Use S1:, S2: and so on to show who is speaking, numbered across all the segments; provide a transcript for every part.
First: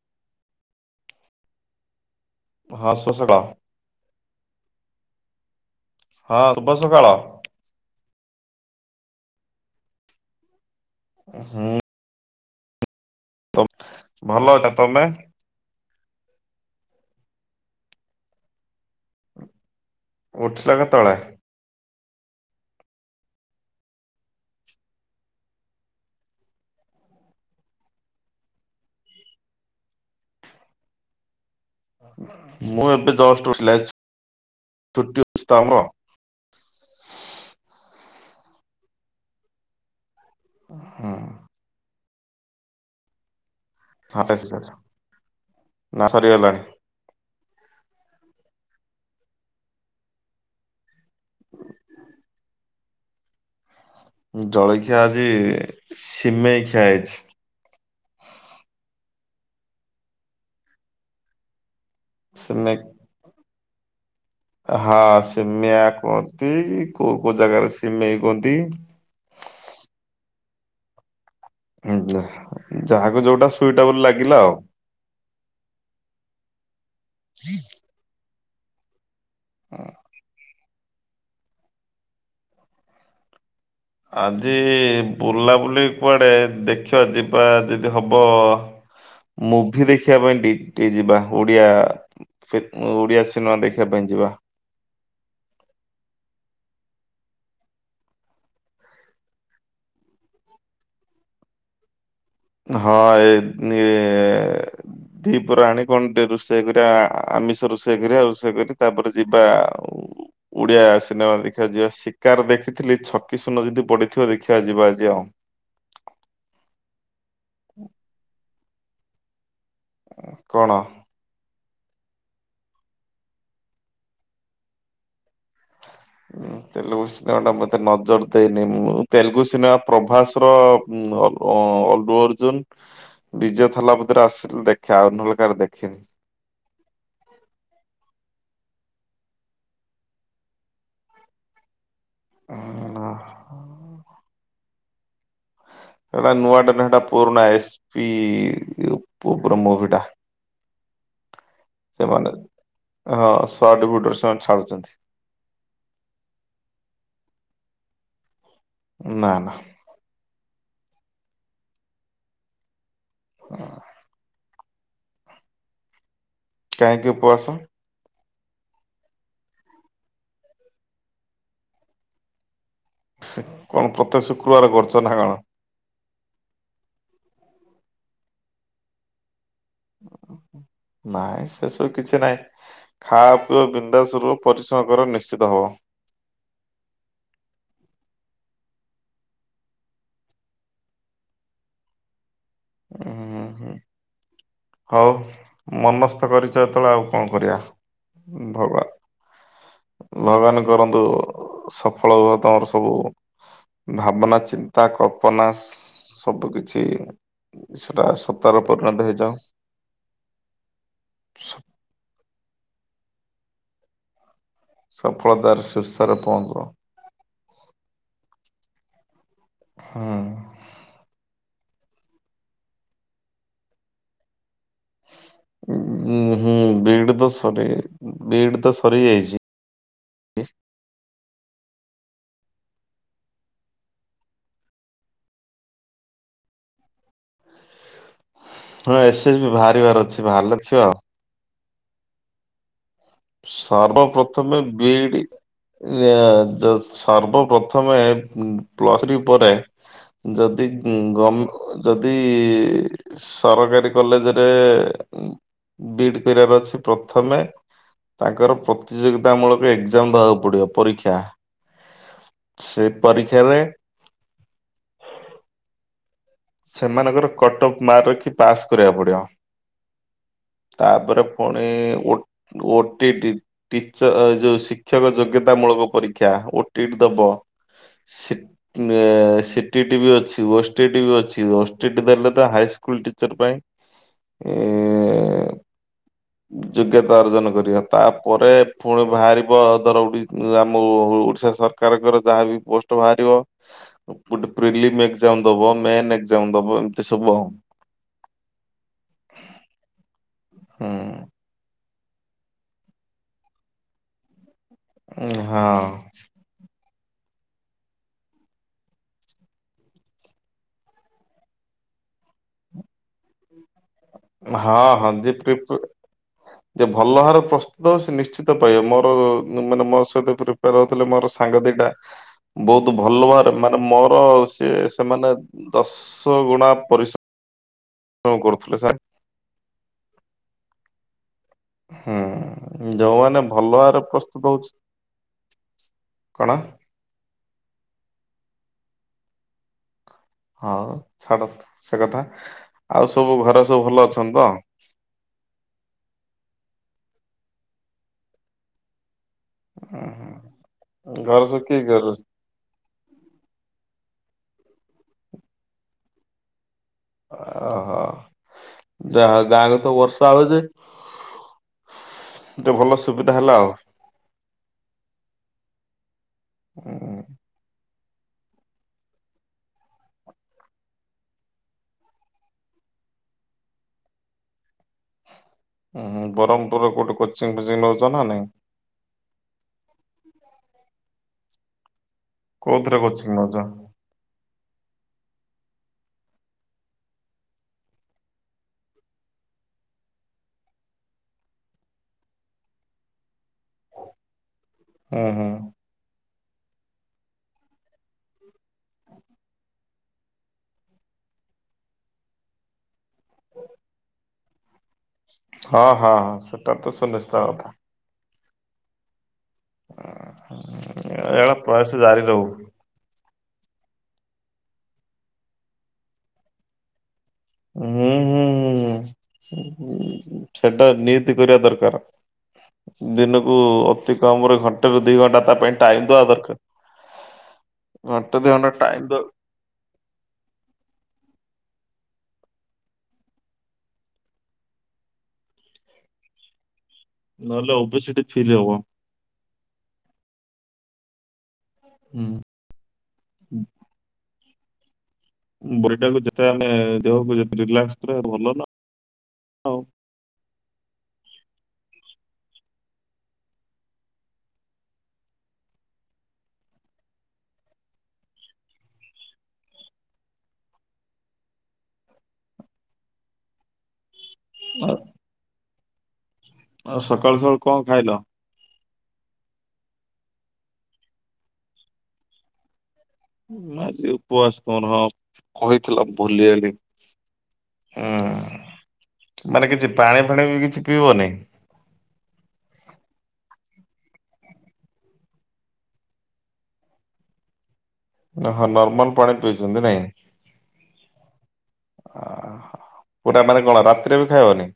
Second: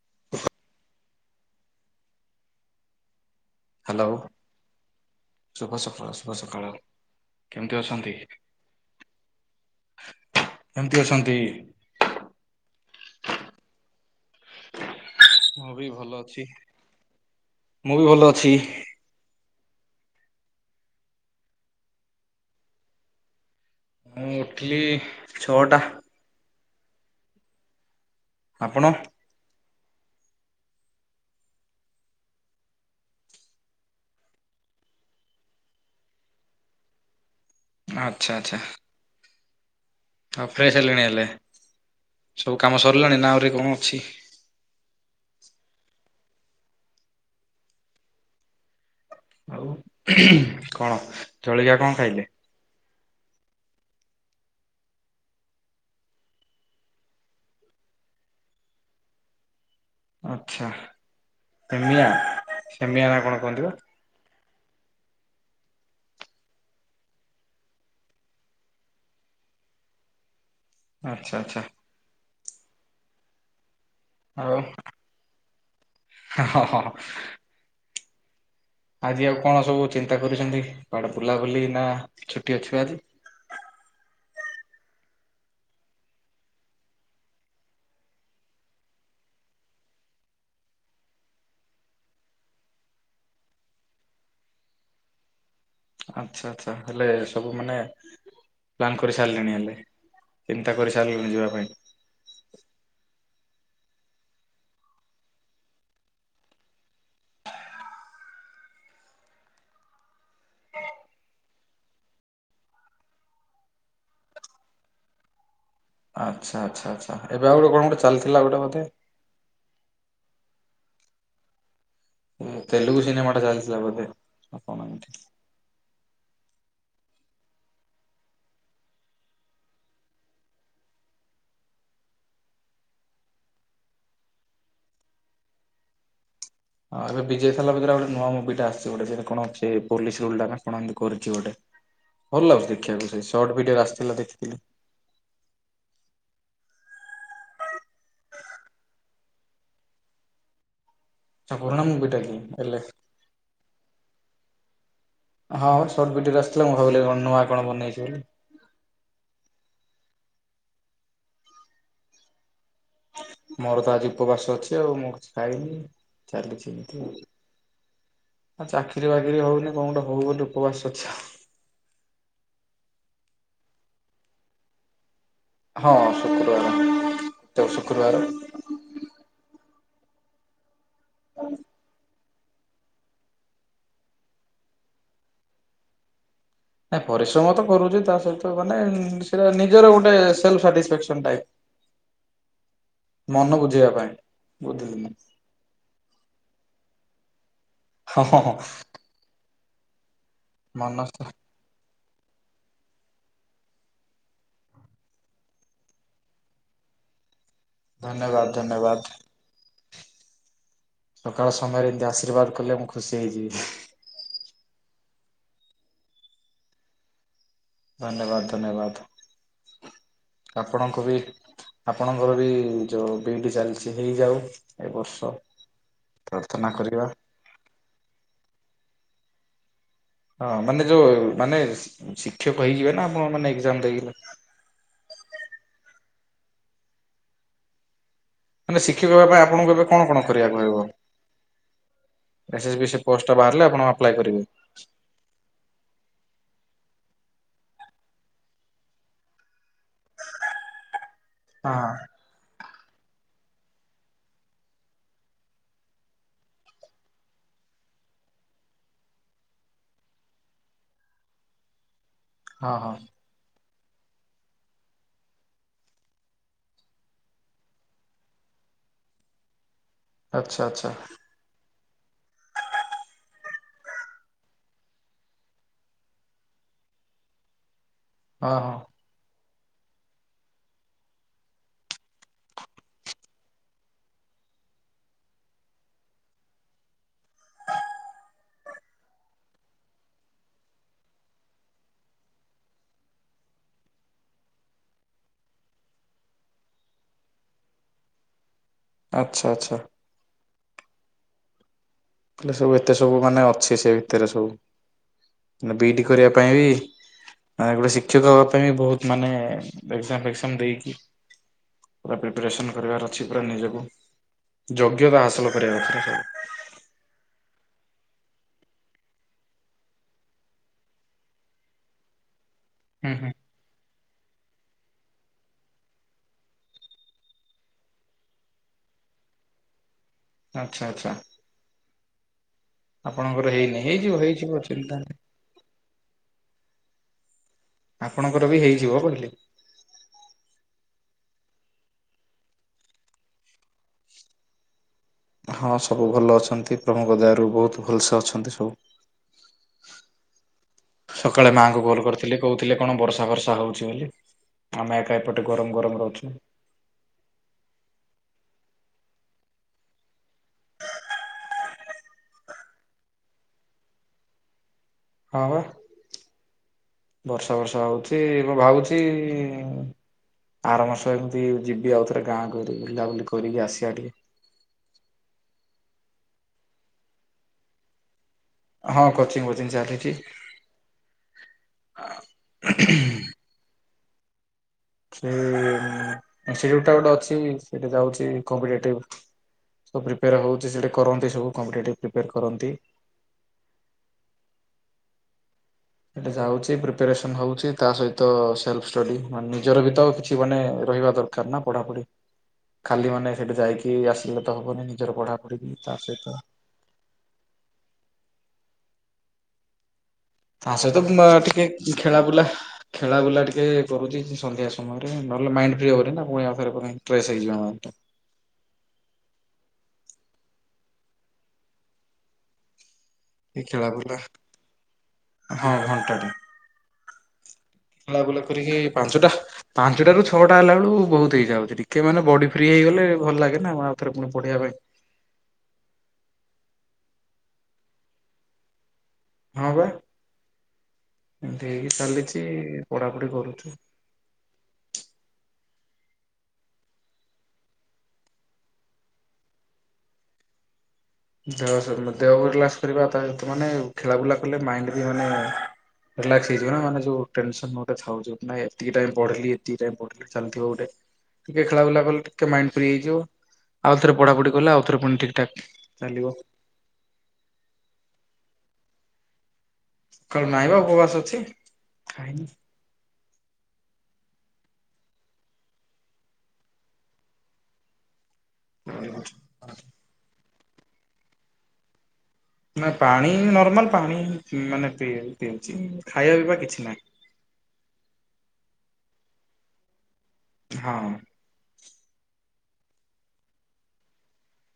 S1: [inaudible]
S2: ହଁ ଶ୍ଵସକ।
S1: ହାଲୋ ଶୁଭ ସକାଳ, ଶୁଭ ସକାଳ। କେମିତି ଅଛନ୍ତି? କେମିତି ଅଛନ୍ତି?
S2: ହୁଁ ଭଲ ଅଛି। ତମେ?
S1: ମୁଁ ବି ଭଲ ଅଛି। ମୁଁ ବି ଭଲ ଅଛି।
S2: ଉଠିଲ କେତେବେଳେ?
S1: ମୁଁ ଉଠିଲି ଛଅଟା। ଆପଣ?
S2: ମୁଁ ଏବେ ଜଷ୍ଟ ଉଠିଲି। ଆଜି ଛୁଟି ଅଛି ତ ଆମ
S1: ଆଚ୍ଛା ଆଚ୍ଛା। ହଁ ଫ୍ରେଶ ହେଲେଣି
S2: ହୁଁ।
S1: ହେଲେ, ସବୁ କାମ ସରିଲାଣି? ନାଁ ଆଉରି କଣ ଅଛି?
S2: ନା ସରିଗଲାଣି?
S1: ଆଉ କଣ? ଜଳିକିଆ କଣ ଖାଇଲେ?
S2: ଜଳଖିଆ ଆଜି ସିମେଇ ଖିଆ ହେଇଛି।
S1: ଆଚ୍ଛା। ସେମିଆ
S2: ସିମେଇ
S1: ସେମିଆ ନା କଣ କୁହନ୍ତି ବା?
S2: ହଁ ସିମେଆ କୁଅନ୍ତି। କୋଉ କୋଉ ଜାଗାରେ ସିମେଇ କୁଅନ୍ତି।
S1: ଆଚ୍ଛା ଆଚ୍ଛା।
S2: ଆଜ୍ଞା। ଯାହାକୁ ଯୋଉଟା ସୁଇଟେବୁଲ ଲାଗ
S1: ଆଉ ହଁ ହଁ ହଁ। ଆଜି ଆଉ କଣ ସବୁ ଚିନ୍ତା କରିଛନ୍ତି? କୁଆଡେ ବୁଲାବୁଲି ନା ଛୁଟି ଅଛି ପା ଆଜି?
S2: ଆଜି ବୁଲାବୁଲି କୁଆଡେ, ଦେଖିବା ଯିବା ଯଦି ହବ। ମୁଭି ଦେଖିବା ପାଇଁ ଡି ଟି ଯିବା ଓଡିଆ ଓଡିଆ ସିନେମା ଦେଖିବା ପାଇଁ ଯିବା।
S1: ଆଛା ଆଚ୍ଛା। ହେଲେ ସବୁ ମାନେ ପ୍ଲାନ୍ କରିସାରିଲେଣି ହେଲେ। ଚିନ୍ତା କରିସାରିଲେଣି ଯିବା ପାଇଁ?
S2: ହଁ ଏଇ ଏ ଦି ପର ଆଣି କଣ ଟିକେ ରୋଷେଇ କରିବା ଆମିଷ ରୋଷେଇ କରିବା ରୋଷେଇ କରି ତାପରେ ଯିବା ଆଉ ଓଡିଆ ସିନେମା ଦେଖି ଦେଖିଆ ଯିବା ଶିକାର ଦେଖିଥିଲି ଛକି ସୁୂନ ଯଦି ପଡିଥିବ ଦେଖିଆ ଯିବା ଆଜି ଆଉ।
S1: ଆଚ୍ଛା ଆଚ୍ଛା ଆଛା। ଏବେ ଆଉ ଗୋଟ କଣ ଗୋଟେ ଚାଲିଥିଲା ଗୋଟେ ବୋଧେ?
S2: କଣ?
S1: ତେଲୁଗୁ ସିନେମା ଟା ଚାଲିଥିଲା ବୋଧେ? ଆଉ କଣ?
S2: ଉଁ, ତେଲୁଗୁ ସିନେମା ଟା ମୁ ଏତେ ନଜର ଦେଇନି। ମୁଁ ତେଲୁଗୁ ସିନେମା ପ୍ରଭାସର ହୁଁ ଅ ଅଲ୍ଭୁ ଅର୍ଜୁନ ବିଜୟ ଥାଲାପତି ରେ ଆସିଲେ ଦେଖେ ଆଉ ନହେଲେ କାଆର ଦେଖେିନି।
S1: ହଁ ଏବେ ବିଜୟ ଥେଲାପତିର ଆଉ ଗୋଟେ ନୂଆ ମୁଭିଟେ ଆସିଛି ଗୋଟେ ସେ କଣ ଗୋଟେ ପୋଲିସ ରୋଲ ଟା ନା କଣ ଏମତି କରିଛି ଗୋଟେ। ଭଲ ଲାଗୁଛି ଦେଖିବାକୁ ସେ ସଟ ଭିଡିଓରେ ଆସିଥିଲା ଦେଖିଥିଲି।
S2: ସେଟା ନୂଆଟାନା ପୁରୁଣା ଏସ୍ ପି ବ୍ରହ୍ମ ମୁଭି ଟା।
S1: ଏଟା ପୁରୁଣା ମୁବିିଟା
S2: ସେମାନେ
S1: କିି ଏଲେ?
S2: ହଁ ସଡ ଫୁଡରେ ସେମାନେ ଛାଡୁଛନ୍ତି।
S1: ହଁ ହଁ ସର୍ଟ ଭିଡ଼ିଓରେ ଆସିଥିଲା ମୁଁ ଭାବିଲି କଣ ନୂଆ କଣ ବନେଇ
S2: ନା ନା।
S1: ମୋର ତ ଆଜି ଉପବାସ ଅଛି ଆଉ ମୁଁ କିଛି ଖାଇନି ଚାଲିଛି ଏମତି
S2: କାହିଁକି
S1: ଆଉ।
S2: ଉପବାସ
S1: ଆ ଚାକିରି ବାକିରି ହଉନି କଣ ଗୋେ ହଉ ବୋଲି ଉପବାସ ଅଛି।
S2: କଣ ପ୍ରତ୍ୟେକ ଶୁକ୍ରବାର କରୁଚ ନା କଣ?
S1: ହଁ, ଶୁକ୍ରବାର ତ ଶୁକ୍ରବାର।
S2: ନାଇଁ ସେସବୁ କିଛି ନାଇଁ ଖାଅ ପି।
S1: ନାଇଁ ପରିଶ୍ରମ ତ କରୁଛି ତା ସହିତ ମାନେ ସେଟା ନିଜର ଗୋଟେ ସେଲ୍ଫ ସାଟିଫେକ୍ସନ ଥାଏ।
S2: ଉଁ
S1: ମନ
S2: ହୁଁ
S1: ବୁଝେଇବା ପାଇଁ। ବୁଝିଲି ମୁଁ
S2: ହଉ ମନସ୍ତ କରିଛ ଯେତେବେଳେ ଆଉ କଣ କରିବା।
S1: ହଁ ହଁ ହଁ।
S2: ଭଗବାନ ଭଗବାନ
S1: ମନ
S2: କରନ୍ତୁ ସଫଳ ହୁଅ ତମର ସବୁ। ଭାବନା ଚିନ୍ତା କଳ୍ପନା ସବୁ କିଛି। ସେଟା
S1: ଧନ୍ୟବାଦ
S2: ସତର
S1: ଧନ୍ୟବାଦ
S2: ପରିଣତ ହେଇଯାଉ।
S1: ସକାଳ ସମୟରେ ଏମତି ଆଶୀର୍ବାଦ କଲେ ମୁଁ ଖୁସି ହେଇଯିବି।
S2: ସଫଳତାର ଶୀର୍ଷରେ ପହଞ୍ଚ।
S1: ଧନ୍ୟବାଦ ଧନ୍ୟବାଦ।
S2: ହୁଁ।
S1: ଆପଣଙ୍କୁ ବି। ଆପଣଙ୍କର ବି ଯୋଉ ବିଡି ଚାଲିଛି ହେଇଯାଉ ଏ ବର୍ଷ।
S2: ଉଁ ହୁଁ
S1: ପ୍ରାର୍ଥନା କରିବା
S2: ବିଟ ତ ସରି ବିଟ ତ ସରି ଯାଇଛି।
S1: ହଁ ମାନେ ଯୋଉ ମାନେ ଶିକ୍ଷକ ହେଇଯିବେ ନା ଆପଣ ମାନେ ଏଜାମ ଦେଇଗଲେ। ମାନେ
S2: ହଁ
S1: ଶିକ୍ଷକ
S2: ଏସ୍
S1: ହେବା
S2: ଏସ୍
S1: ପାଇଁ
S2: ବି
S1: ଆପଣଙ୍କୁ ଏବେ
S2: ବାହାରିବାର
S1: କଣ
S2: ଅଛି
S1: କଣ
S2: ବାହାରିଲେ
S1: କରିବାକୁହହେବ।
S2: ଦେଖିବା ଆଉ। ସର୍ବପ୍ରଥମେ ବିଡି ଇ ଏ ସର୍ବପ୍ରଥମେ ପ୍ଲସ ଠ୍ରୀ ପରେ ଯଦି ଗ
S1: ହଁ
S2: ଯଦି କି ସରକାରୀ କଲେଜରେ ବିଟ କରିବାର ଅଛି ପ୍ରଥମେ ତାଙ୍କର ପ୍ରତିଯୋଗିତା ମୂଳକ ଏକ୍ଜାମ ଦେବାକୁ ପଡିବ ପରୀକ୍ଷା।
S1: ହଁ
S2: ସେ
S1: ହଁ।
S2: ପରୀକ୍ଷାାରେରେ ସେମାନଙ୍କର କଟ ଅଫ୍ ମାର୍କ ରଖି ପାସ୍ କରିବାକୁ ପଡିବ
S1: ଆଚ୍ଛା ଆଚ୍ଛା
S2: ତାପରେ ପୁଣିଓ ଓଟିଇଟି। ଟିଚ ଯୋଉ ଶିକ୍ଷକ ଯୋଗ୍ୟତା ମୂଳକ ପରୀକ୍ଷା ଓଟିଇଟି ଦବ।
S1: ହଁ ହଁ
S2: ସିଟି ଟିଭି ଅଛି ଉଷ୍ଟ ଟିଭି ଅଛି। ଓ ଏସ ଟି ଟି ଦେଲେ ତ ହାଇସ୍କୁଲ ଟିଚର ପାଇଁ। ଯୋଗ୍ୟତା ଅର୍ଜନ କରିବା ତାପରେ ପୁଣି ବାହାରିବ ଧର ଆମ ଓଡ଼ିଶା ସର ସରକାର କର ଜାହାବି ପୋଷ୍ଟ ବାହାରିବା, ଗୋଟେ ପ୍ରେଲିମ ଏକ ଜାମ ଦବ ମେନ ଏକ ଜାମ ଦବ ଏମିତି ସବୁ ଆଉ।
S1: ଆଚ୍ଛା ଆଚ୍ଛା।
S2: ହୁଁ।
S1: ସବୁ ଏତେ ସବୁ ମାନେ ଅଛି ସେ ଭିତରେ ସବୁ ମାନେ
S2: ହଁ।
S1: ବିଡି କରିବା ପାଇଁ ବି ଗୋଟେ ଶିକ୍ଷକ ହବା ପାଇଁ ବି ବହୁତ ମାନେ ଏକ ଜାମ ଦେଇକି ପୁରା ପ୍ରିପାରେଶନ କରିବାର ଅଛି। ପୁରା ନିଜକୁ
S2: ହଁ ହଁ
S1: ଯୋଗ୍ୟତା
S2: ଯେ
S1: ହାସଲ
S2: ପ୍ରିପ
S1: କରିବାର
S2: ଯେ ଭଲ ହାର ପ୍ରସ୍ତୁତ ହଉ ସେ ନିଶ୍ଚିତ ପାଇବେ ମୋର ମାନେ ମୋ ସହିତ ପ୍ରିପେୟାର ହେଉଥିଲେ ମୋର ସାଙ୍ଗ ଦି ଟା ଁ ବହୁତ
S1: ହୁଁ
S2: ଭଲ
S1: ହୁଁ
S2: ଭାବରେ ମାନେ ମୋର ସିଏ ସେମାନେ ଦଶ ଗୁଣା ପରି ହଁ କରୁଥିଲଥିଲେ ସାର୍
S1: ଆଚ୍ଛା ଆଚ୍ଛା।
S2: ହୁଁ, ଯଉମାନେ
S1: ଆପଣଙ୍କର ହେଇନି
S2: ଭଲ ଆରେ
S1: ହେଇଯିବ
S2: ପ୍ରସ୍ତୁତ
S1: ହେଇଯିବ
S2: ହଉଛି
S1: ଚିନ୍ତା ନାହିଁ।
S2: କଣ?
S1: ଆପଣଙ୍କର ବି ହେଇଯିବ କହିଲି?
S2: ହଁ ଛାଡ ସେ କଥା ଆଉ ସବୁ ଘରେ ସବୁ ଭଲ ଅଛନ୍ତି ତ?
S1: ହଁ ସବୁ ଭଲ ଅଛନ୍ତି ପ୍ରଭୁଙ୍କ ଦୟରୁ ବହୁତ ଭଲସେ ଅଛନ୍ତି ସବୁ।
S2: ଉହୁଁ। ଘରେ
S1: ସକାଳେ
S2: ସବୁ କିଏ
S1: ମାଙ୍କୁ
S2: କିଏ
S1: କଲ
S2: ରହୁଛନ୍ତି?
S1: କରିଥିଲି। କହୁଥିଲେ କଣ ବର୍ଷା ଫର୍ଷା ହଉଛି ବୋଲି ଆମେ ଏକା ଏପଟେ ଗରମ ଗରମ ଅଛୁ।
S2: ଓହୋ ଯା ହଉ ଗାଁ ରେ ତ ବର୍ଷା ହଉଛି। ଟେ ଭଲ ସୁବିଧା ହେଲା ଆଉ।
S1: ହଁ ବା।
S2: ହୁଁ।
S1: ବର୍ଷା ବର୍ଷା ହଉଛି ମୁଁ ଭାବୁଛି ଆର ମାସ ଏମିତି ଯିବି ଆଉ ଥରେ ଗାଁ କୁ ଟିକେ ବୁଲା ବୁଲି କରିକି ଆସିବି ଟିକେ।
S2: ହୁଁ ହୁଁ ବ୍ରହ୍ମପୁରରେ ଗୋଟେ କୋଚି ଫୋଚିଂ ନଉଛ ନା ନାଇଁ?
S1: ହଁ କୋଚିଂ ଫୋଚିଂ ଚାଲିଛି।
S2: କୋଉଥିରେ କୋଚିଂ ନଉଛ?
S1: ଅଛି ଇନଷ୍ଟିଚ୍ୟୁଟ୍ ଟେ ଅଛି ଯାଉଛି କମ୍ପିଟେଟିଭ। ସବୁ ପ୍ରିପେୟାର ହେଉଛି ସେଇଠି କରନ୍ତି ସବୁ କମ୍ପିଟେଟିଭ୍ ପ୍ରିପେୟାର କରନ୍ତି।
S2: ହୁଁ ହୁଁ।
S1: ସେଟା ଯାଉଛି ପ୍ରିପାରେସନ ହଉଛି ତା ସହିତ ସେଲ୍ଫ ଷ୍ଟଡି ମାନେ ନିଜର ଭି ତ କିଛି ମାନେ ରହିବା ଦରକାର। କା ନା ପଢାପଢି ଖାଲି ମାନେ ସେଉଠୁ ଯାଇକି ଆସିଲେ ତ ହବନି ନିଜର ପଢା
S2: ହଁ ହଁ ହଁ ସେଟା ତ ସୁନିଶ୍ଚିତ କଥା। ହଁ।
S1: ତା ସହିତ ମ୍ ଟିକେ ଖେଳା ବୁଲା ଖେଳା ବୁଲା ଟିକେ କରୁଛି ସନ୍ଧ୍ୟା ସମୟରେ ନହେଲେ ମାଇଣ୍ଡ ଫ୍ରି ହବନି ନା ପୁଣି ୟା ଆଉ ଥରେ ପୁଣି [unintelligible]
S2: ଉଁ ହୁଁ ସେଟା ନିହାତି କରିବା ଦରକାର ଦିନକୁ
S1: ଏ
S2: ଉଁ
S1: ଖେଳା ବୁଲା
S2: ଅତି କମ ରେ ଘଣ୍ଟା ରୁ ଦି ଘଣ୍ଟା ତା
S1: ହଁ
S2: ପାଇଁ ଟାଇମ ଦବା
S1: ଘଣ୍ଟାଟେ
S2: ଦରକାର।
S1: ଖେଳା
S2: ଘଣ୍ଟେ
S1: ବୁଲା
S2: ଦି ଘଣ୍ଟା
S1: କରିକି
S2: ଟାଇମ ଦଉ
S1: ପାଞ୍ଚଟା। ପାଞ୍ଚଟାରୁ ଛଅଟା ହେଲା ବେଳକୁ ବହୁତ ହେଇଯାଉଛି ଟିକେ ମାନେ ବଡି ଫ୍ରି ହେଇଗଲେ ଭଲ ଲାଗେ ନା ଆଉଥରେ ପୁଣି ପଢିବା ପାଇଁ।
S2: ନହେଲେ ଓବେସିଟି ଫିଲ୍ ହବ।
S1: ହଁ ବା ଏମତି ହେଇକି
S2: ହୁଁ।
S1: ଚାଲିଛି ପଢାପଢି କରୁଛୁ।
S2: ବଡି ଟାକୁ ଯେତେ ଆମେ ଦେହକୁ ରିଲାକ୍ସ କରିଆ ଭଲ ନ ଆଉ।
S1: ଦେହ ଦେହକୁ ରିଲାକ୍ସ କରିବା ତା ତ ମାନେ ଖେଳାବୁଲା କଲେ ମାଇଣ୍ଡ ବି ମାନେ ରିଲାକ୍ସ ହେଇଯିବ ନା ମାନେ ଯଉ ଟେନସନ ଗୋଟେ ଥାଉଚି ନାଁ ଏତିକି ଟାଇମ ପଢ଼ିଲି ଏତିକି ଟାଇମ ପଢ଼ିଲି। ଚାଲିଥିବ ଗୋଟେ ଟିକେ ଖେଳାବୁଲା କଲେ ଟିକେ ମାଇଣ୍ଡ ଫ୍ରି ହେଇଯିବ ଆଉ ଥରେ ପଢାପଢି ଗଲା
S2: ଆଉ
S1: ଆଉଥରେ ପୁଣି ଠିକ୍ ଠାକ୍ ଚାଲିବ।
S2: ଆଉ ସକାଳୁ ସକାଳୁ କଣ ଖାଇଲ?
S1: ସକାଳୁ ନାଇବା ଉପବାସ ଅଛି ଖାଇନି।
S2: ଆଜି ଉପବାସ ତୁମର ହଁ କହିଥିଲ ଭୁଲିଗଲି। ହୁଁ ମାନେ କିଛି ପାଣି ଫାଣି ବି କିଛି ପିଇବନି?
S1: ନା ପାଣି ନର୍ମାଲ ପାଣି ମାନେ ପିଇ ପିଉଛି ଖାଇବା ପିଇବା କିଛି ନାହିଁ।
S2: ଓହ ନର୍ମାଲ ପାଣି ପିଇଛନ୍ତି ନାଇଁ।
S1: ହଁ।
S2: ଅହ ପୁରା ମାନେ କଣ ରାତିରେ ବି ଖାଇବନି?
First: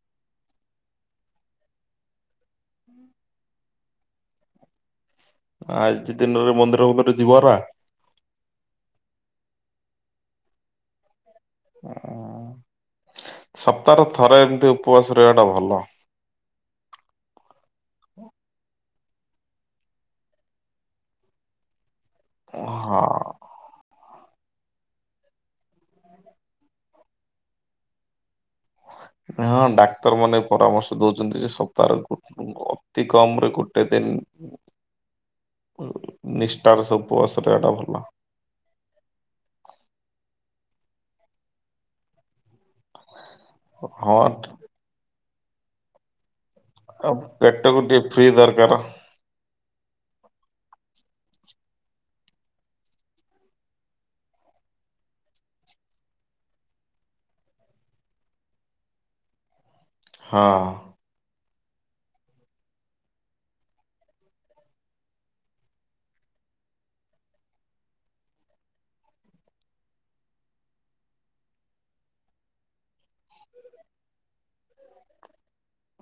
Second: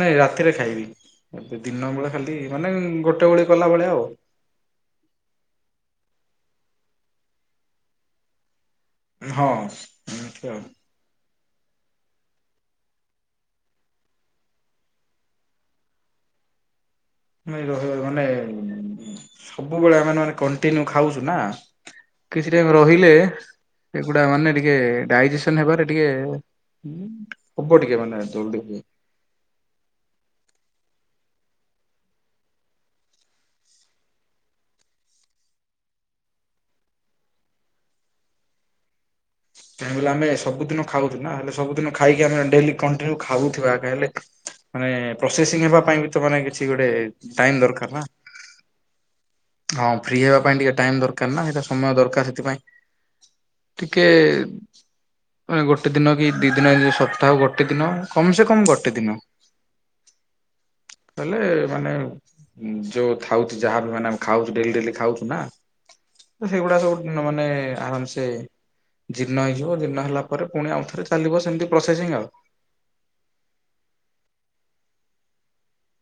S1: ନାଇଁ ରାତିରେ ଖାଇବି ଏବେ ଦିନ ବେଳେ ଖାଲି ମାନେ ଗୋଟେ ଓଳି କଲା ଭଳିଆ ଆଉ।
S2: ଆଜି ଦିନରେ ମନ୍ଦିର ଫନ୍ଦିର ଯିବରା।
S1: ହଁ ଏମିତି ଆଉ।
S2: ହଁ ସପ୍ତାହରେ ଥରେ ଏମିତି ଉପବାସ ରହିବା ଟା ଭଲ।
S1: ମାନେ ରହିବୁ ସବୁବେଳେ ଆମେ ମେ କଣ୍ଟିନିଉ ଖାଉଛୁ ନା। କିଛି ଟାଇମ
S2: ହଁ
S1: ରହିଲେ ଏଗୁଡ଼ା ମାନେ ଟିକେ ଡାଇଜେସନ୍ ହେବାରେ ଟିକେ ହବ ଟିକେ ମାନେ ଜଲଦି ହୁଏ।
S2: ହଁ ଡାକ୍ତର ମାନେ ପରାମର୍ଶ ଦଉଛନ୍ତି ସେ ସପ୍ତାହରେ ଅତି କମ ରେ ଗୋଟେ ଦିନ ନିଷ୍ଠାର ସବୁ [unintelligible] ଭଲ।
S1: କାଇଁ କହିଲ ଆମେ ସବୁ ଦିନ ଖାଉଚୁନା ହେଲେ ସବୁଦିନ ଖାଇକି ଆମେ ଡେଲି ଖାଇକି କଣ ଟିକେ ଖାଉ।
S2: ହଁ।
S1: [unintelligible] ପ୍ରସେସିଂ ହେବା ପାଇଁ ବି ତ ମାନେ କିଛି ଗୋଟେ ଟାଇମ ଦରକାର ନା।
S2: ଫ୍ରୀ ଦରକାର।
S1: ହଁ ଫ୍ରି ହେବା ପାଇଁ ଟିକେ ଟାଇମ ଦରକାର ନା ସେଇଟା ସମୟ ଦରକାର ସେଥିପାଇଁ। ଟିକେ [unintelligible] ଗୋଟେ ଦିନ କି ଦିଇ ଦିନ ସପ୍ତାହ ଗୋଟେ ଦିନ କମ ସେ କମ ଗୋଟେ ଦିନ। [inaudible]
S2: ହଁ।
S1: ହେଲେ ମାନେ ଯୋଉ ଥାଉଛି ଯାହାବି ମାନେ ଖାଉଛୁ ଡେଲି ଡେଲି ଖାଉଛୁ ନା ତ ସେଗୁଡା ସବୁ ମାନେ ଆରାମ ସେ ଜୀର୍ଣ୍ଣ ହେଇଯିବ ଜୀର୍ଣ୍ଣ ହେଲା ପରେ ପୁଣି ଆଉ ଥରେ ଚାଲିବ ସେମିତି ପ୍ରୋସେସିଂଙ୍ଗୀ ଆଉ।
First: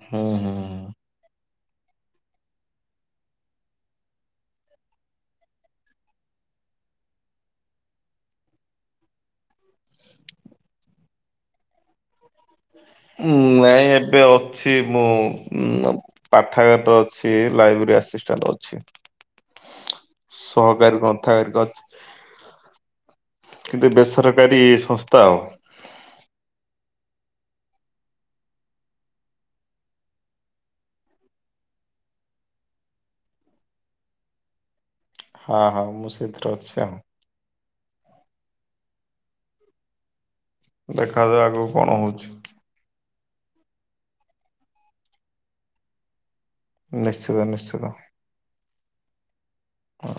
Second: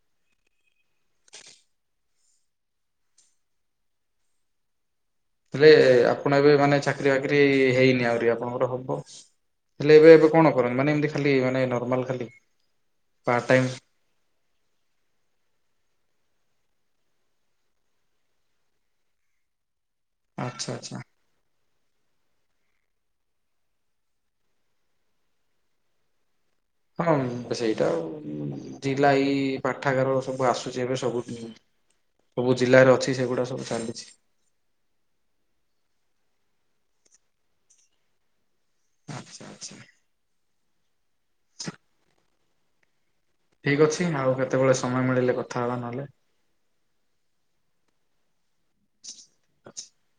S2: ହୁଁ ହୁଁ।
S1: ହେଲେ ଆପଣ ଏବେ ମାନେ ଚାକିରି ବାକିରି ହେଇନି ଆହୁରି ଆପଣଙ୍କର ହବ? ହେଲେ ଏ ଏବେ କଣ କରନ୍ତି ମାନେ ଏମତି ଖାଲି ନର୍ମାଲ ଖାଲି
S2: ହୁଁ
S1: ପାର୍ଟ ଟାଇମ୍
S2: ନାଇ ଏବେ ଆଉ ସି ମୁଁ ଉଁ ପାଠାଗାର ଅଛି ଲାଇବେରୀ ଆସିଷ୍ଟାଣ୍ଡ ଅଛି।
S1: ଆଚ୍ଛା ଆଚ୍ଛା।
S2: ସହକାରୀ କହନ୍ତୁ? [unintelligible] କିନ୍ତୁ ବେସରକାରୀ ସଂସ୍ଥା ଆଉ।
S1: ହଁ ସେଇଟା ଆଉ ଜିଲ୍ଲାଇ ପାଠାଗାର ସବୁ ଆସୁଛି ଏବେ ସବୁ ସବୁ ଜିଲ୍ଲାରେ ଅଛି ସେଗୁଡ଼ା ସବୁ ଚାଲିଛି।
S2: ହଁ ହଁ ମୁଁ ସେଥିରେ ଅଛି ଆଉ।
S1: ଆଚ୍ଛା ଆଚ୍ଛା
S2: ଦେଖାଯାଉ ଆଗକୁ କଣ ହଉଛି?
S1: ଠିକ ଅଛି ଆଉ କେତେବେଳେ ସମୟ ମିଳିଲେ କଥା ହେବା ନହେଲେ।
S2: ନିଶ୍ଚିତ ନିଶ୍ଚିତ।
S1: ଆଛା।
S2: ହ